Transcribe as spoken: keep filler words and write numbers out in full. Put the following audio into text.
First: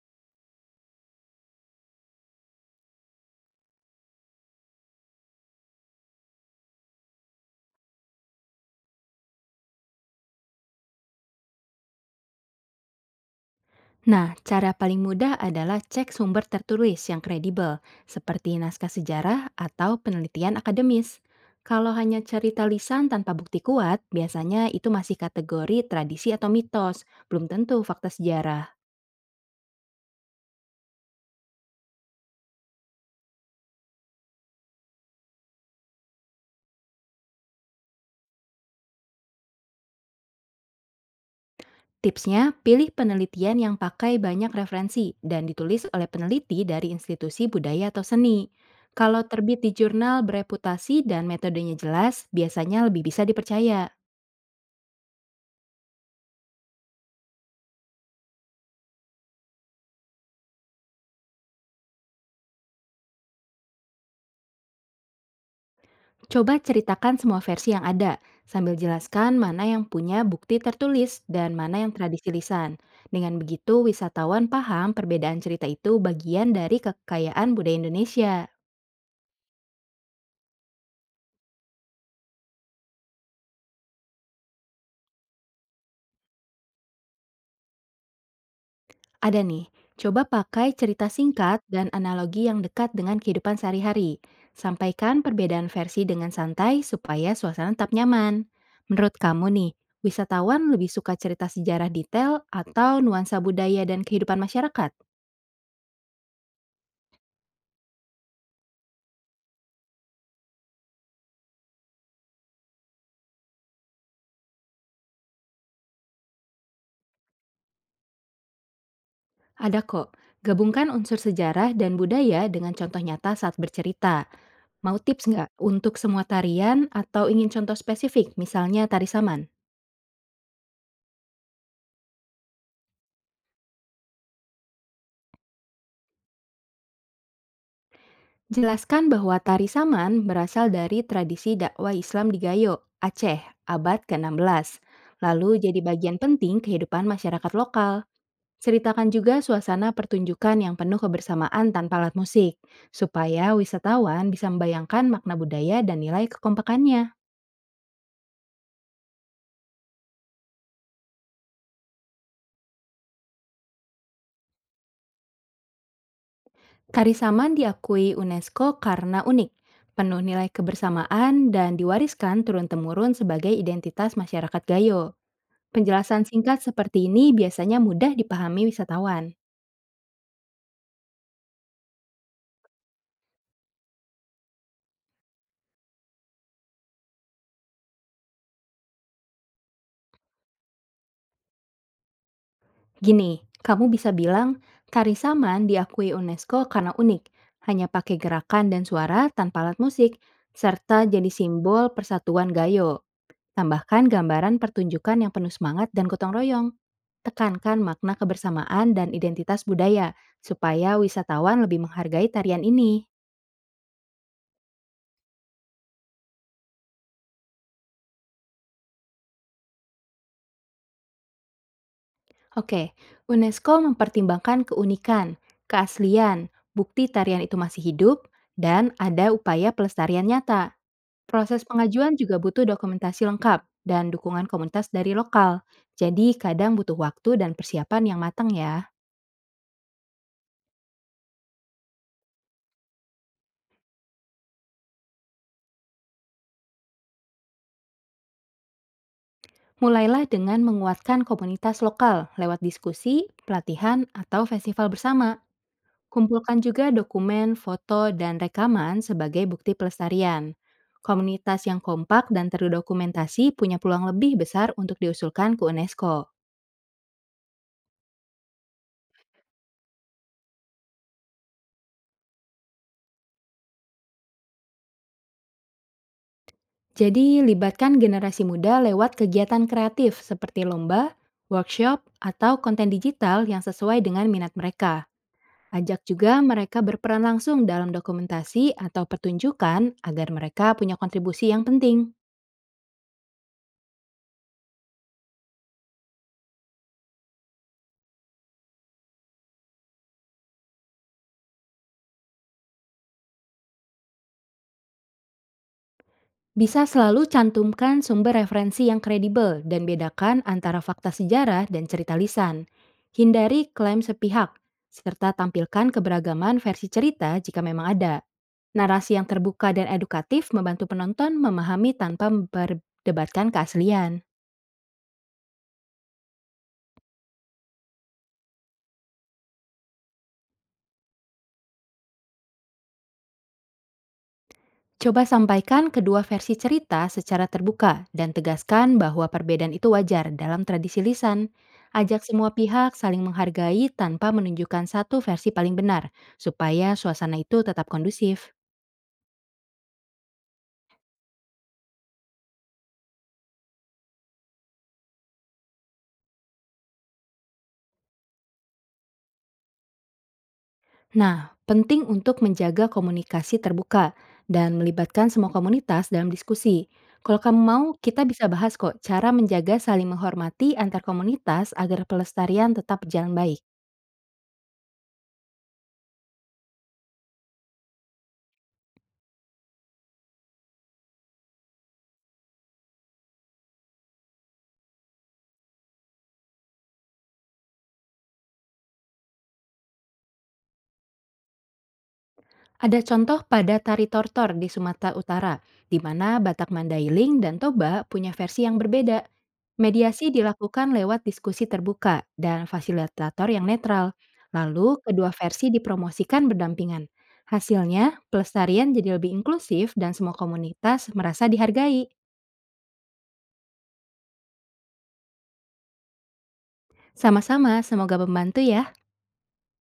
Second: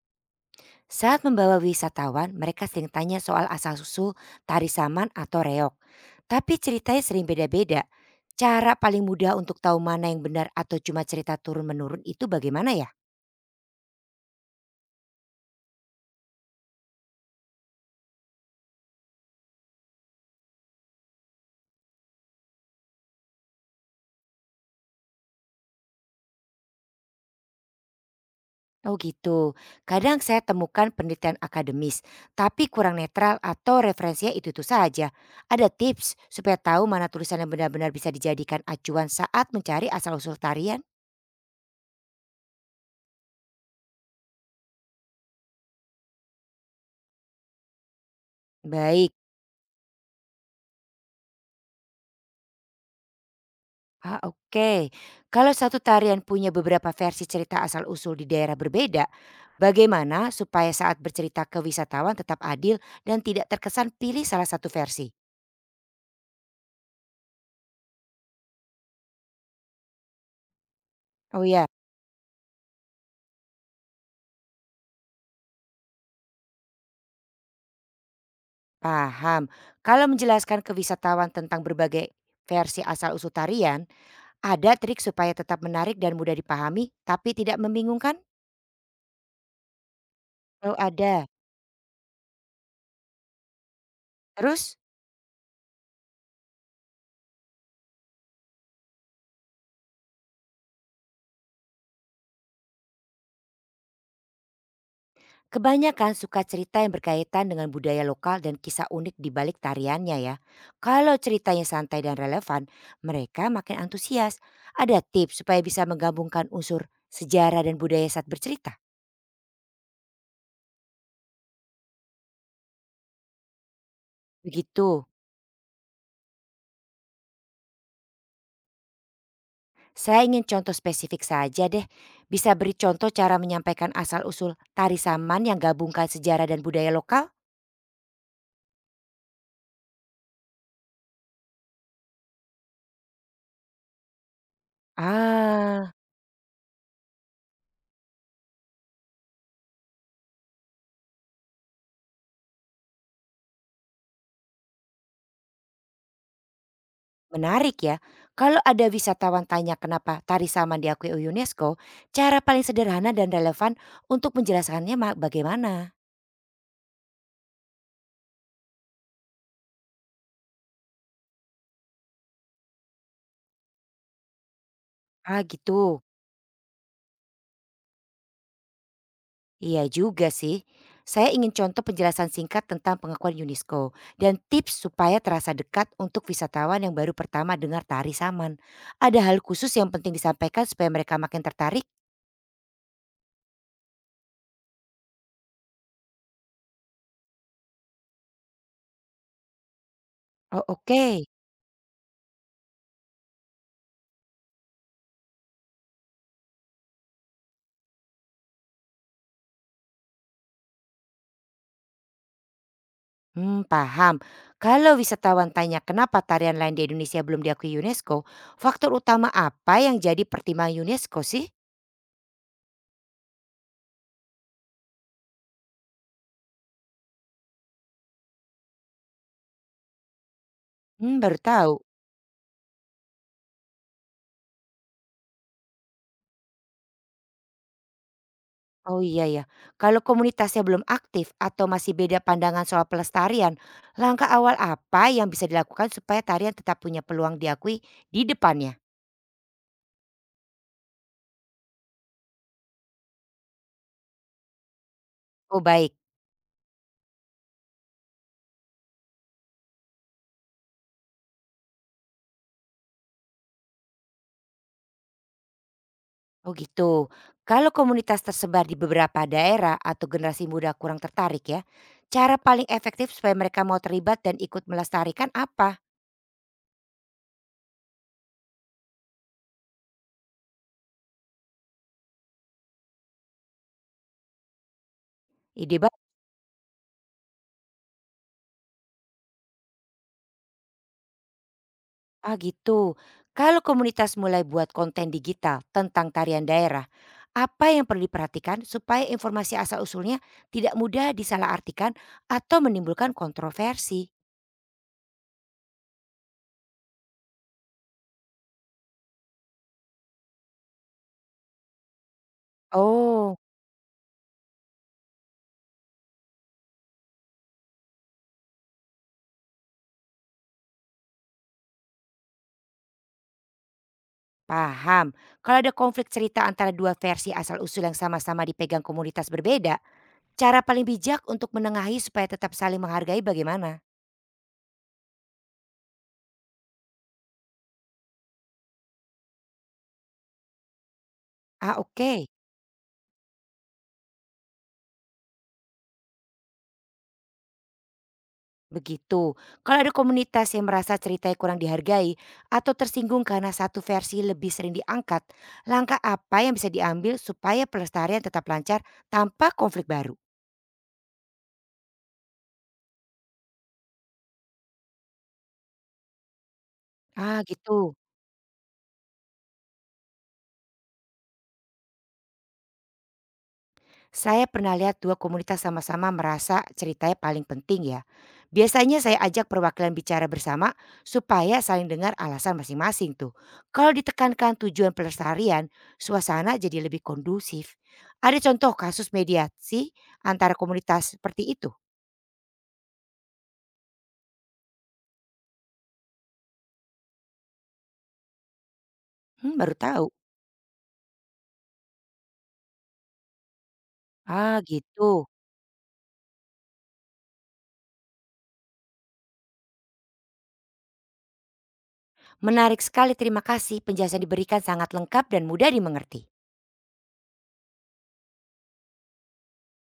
Saat membawa wisatawan, mereka sering tanya soal asal-usul tari saman atau reok. Tapi ceritanya sering beda-beda. Cara paling mudah untuk tahu mana yang benar atau cuma cerita turun-menurun itu bagaimana ya? Nah, cara paling mudah adalah cek sumber tertulis yang kredibel, seperti naskah sejarah atau penelitian akademis. Kalau hanya cerita lisan tanpa bukti kuat, biasanya itu masih kategori tradisi atau mitos, belum tentu fakta sejarah. Oh gitu. Kadang saya temukan penelitian akademis, tapi kurang netral atau referensinya itu-itu saja. Ada tips supaya tahu mana tulisan yang benar-benar bisa dijadikan acuan saat mencari asal-usul tarian? Tipsnya, pilih penelitian yang pakai banyak referensi dan ditulis oleh peneliti dari institusi budaya atau seni. Baik. Kalau terbit di jurnal bereputasi dan metodenya jelas, biasanya lebih bisa dipercaya. Ah, oke. Kalau satu tarian punya beberapa versi cerita asal-usul di daerah berbeda, bagaimana supaya saat bercerita ke wisatawan tetap adil dan tidak terkesan pilih salah satu versi? Coba ceritakan semua versi yang ada, sambil jelaskan mana yang punya bukti tertulis Oh dan ya, mana yang tradisi lisan. Dengan begitu, wisatawan paham perbedaan cerita itu bagian dari kekayaan budaya Indonesia. paham. Kalau menjelaskan ke wisatawan tentang berbagai versi asal-usul tarian, ada trik supaya tetap menarik dan mudah dipahami tapi tidak membingungkan? Ada nih, coba pakai Oh, cerita ada. singkat dan analogi yang dekat dengan kehidupan sehari-hari. Terus? Sampaikan perbedaan versi dengan santai supaya suasana tetap nyaman. Menurut kamu nih, wisatawan lebih suka cerita sejarah detail atau nuansa budaya dan kehidupan masyarakat? Kebanyakan suka cerita yang berkaitan dengan budaya lokal dan kisah unik di balik tariannya ya. Kalau ceritanya santai dan relevan, mereka makin antusias. Ada tips supaya bisa menggabungkan unsur sejarah dan budaya saat bercerita? Ada kok, gabungkan unsur sejarah dan budaya dengan contoh nyata saat bercerita. Mau Begitu. tips nggak untuk semua tarian atau ingin contoh spesifik, misalnya tari saman? Saya ingin contoh spesifik saja deh. Bisa beri contoh cara menyampaikan asal-usul tari saman yang gabungkan sejarah dan budaya lokal? Jelaskan bahwa tari saman berasal dari tradisi dakwah Islam di Gayo, Aceh, abad keenam belas, lalu jadi Ah. bagian penting kehidupan masyarakat lokal. Ceritakan juga suasana pertunjukan yang penuh kebersamaan tanpa alat musik, supaya wisatawan bisa membayangkan makna budaya dan nilai kekompakannya. Menarik ya. Kalau ada wisatawan tanya kenapa tari saman diakui UNESCO, cara paling sederhana dan relevan untuk menjelaskannya ma- bagaimana? Karisaman diakui UNESCO karena unik, penuh nilai kebersamaan, dan diwariskan turun-temurun sebagai identitas masyarakat Gayo. Ah gitu. Penjelasan singkat seperti ini biasanya mudah dipahami wisatawan. Iya juga sih. Saya ingin contoh penjelasan singkat tentang pengakuan UNESCO dan tips supaya terasa dekat untuk wisatawan yang baru pertama dengar tari saman. Ada hal khusus yang penting disampaikan supaya mereka makin tertarik? Gini, kamu bisa bilang, Karisaman diakui UNESCO karena unik, hanya pakai gerakan dan suara tanpa alat musik, Oh serta oke. jadi simbol persatuan Gayo. Tambahkan gambaran pertunjukan yang penuh semangat dan gotong royong. Tekankan makna kebersamaan dan identitas budaya supaya wisatawan lebih menghargai tarian ini. Hmm, paham. Kalau wisatawan tanya kenapa tarian lain di Indonesia belum diakui UNESCO, faktor utama apa yang jadi pertimbangan UNESCO sih? Oke, UNESCO mempertimbangkan keunikan, keaslian, bukti tarian itu masih hidup, dan ada upaya pelestarian nyata. Hmm, baru Proses tahu. pengajuan juga butuh dokumentasi lengkap dan dukungan komunitas dari lokal. Jadi kadang butuh waktu dan persiapan yang matang ya. Oh iya ya, kalau komunitasnya belum aktif atau masih beda pandangan soal pelestarian, langkah awal apa yang bisa dilakukan supaya tarian tetap punya peluang diakui di depannya? Mulailah dengan menguatkan komunitas lokal lewat diskusi, pelatihan, atau festival bersama. Oh baik. Kumpulkan juga dokumen, foto, dan rekaman sebagai bukti pelestarian. Komunitas yang kompak dan terdokumentasi punya peluang lebih besar untuk diusulkan ke UNESCO. Oh gitu. Kalau komunitas tersebar di beberapa daerah atau generasi muda kurang tertarik ya, cara paling efektif supaya mereka mau terlibat dan ikut melestarikan apa? Jadi, libatkan generasi muda lewat kegiatan kreatif seperti lomba, workshop, atau konten digital yang sesuai dengan minat mereka. Ide ba Ajak juga mereka berperan langsung dalam dokumentasi atau pertunjukan agar mereka punya kontribusi yang penting. ah gitu. Kalau komunitas mulai buat konten digital tentang tarian daerah, apa yang perlu diperhatikan supaya informasi asal-usulnya tidak mudah disalahartikan atau menimbulkan kontroversi? Bisa selalu cantumkan sumber referensi yang kredibel dan bedakan antara fakta sejarah dan cerita lisan. Oh, Hindari klaim sepihak, serta tampilkan keberagaman versi cerita jika memang ada. Narasi yang terbuka dan edukatif membantu penonton memahami tanpa memperdebatkan keaslian. paham. Kalau ada konflik cerita antara dua versi asal-usul yang sama-sama dipegang komunitas berbeda, cara paling bijak untuk menengahi supaya tetap saling menghargai bagaimana? Coba sampaikan kedua versi cerita secara terbuka dan tegaskan bahwa perbedaan itu wajar dalam tradisi lisan. Ah, Ajak oke. semua pihak saling menghargai tanpa menunjukkan satu versi paling benar, supaya suasana itu tetap kondusif. Begitu. Kalau ada komunitas yang merasa ceritanya kurang dihargai atau tersinggung karena satu versi lebih sering diangkat, langkah apa yang bisa diambil supaya pelestarian tetap lancar tanpa konflik baru? Nah, penting untuk menjaga komunikasi terbuka dan melibatkan semua komunitas dalam diskusi. Ah, Kalau kamu mau, gitu. kita bisa bahas kok cara menjaga saling menghormati antar komunitas agar pelestarian tetap berjalan baik. Saya pernah lihat dua komunitas sama-sama merasa ceritanya paling penting ya. Biasanya saya ajak perwakilan bicara bersama supaya saling dengar alasan masing-masing tuh. Kalau ditekankan tujuan pelestarian, suasana jadi lebih kondusif. Ada contoh kasus mediasi antara komunitas seperti itu? Ada contoh pada tari tortor di Sumatera Utara, di mana Batak Mandailing dan Toba punya versi yang berbeda. Hmm, baru tahu. Mediasi dilakukan lewat diskusi terbuka dan fasilitator yang netral. Ah Lalu, gitu. kedua versi dipromosikan berdampingan. Hasilnya, pelestarian jadi lebih inklusif dan semua komunitas merasa dihargai. Menarik sekali, terima kasih. Penjelasan diberikan sangat lengkap dan mudah dimengerti. Sama-sama, semoga membantu ya.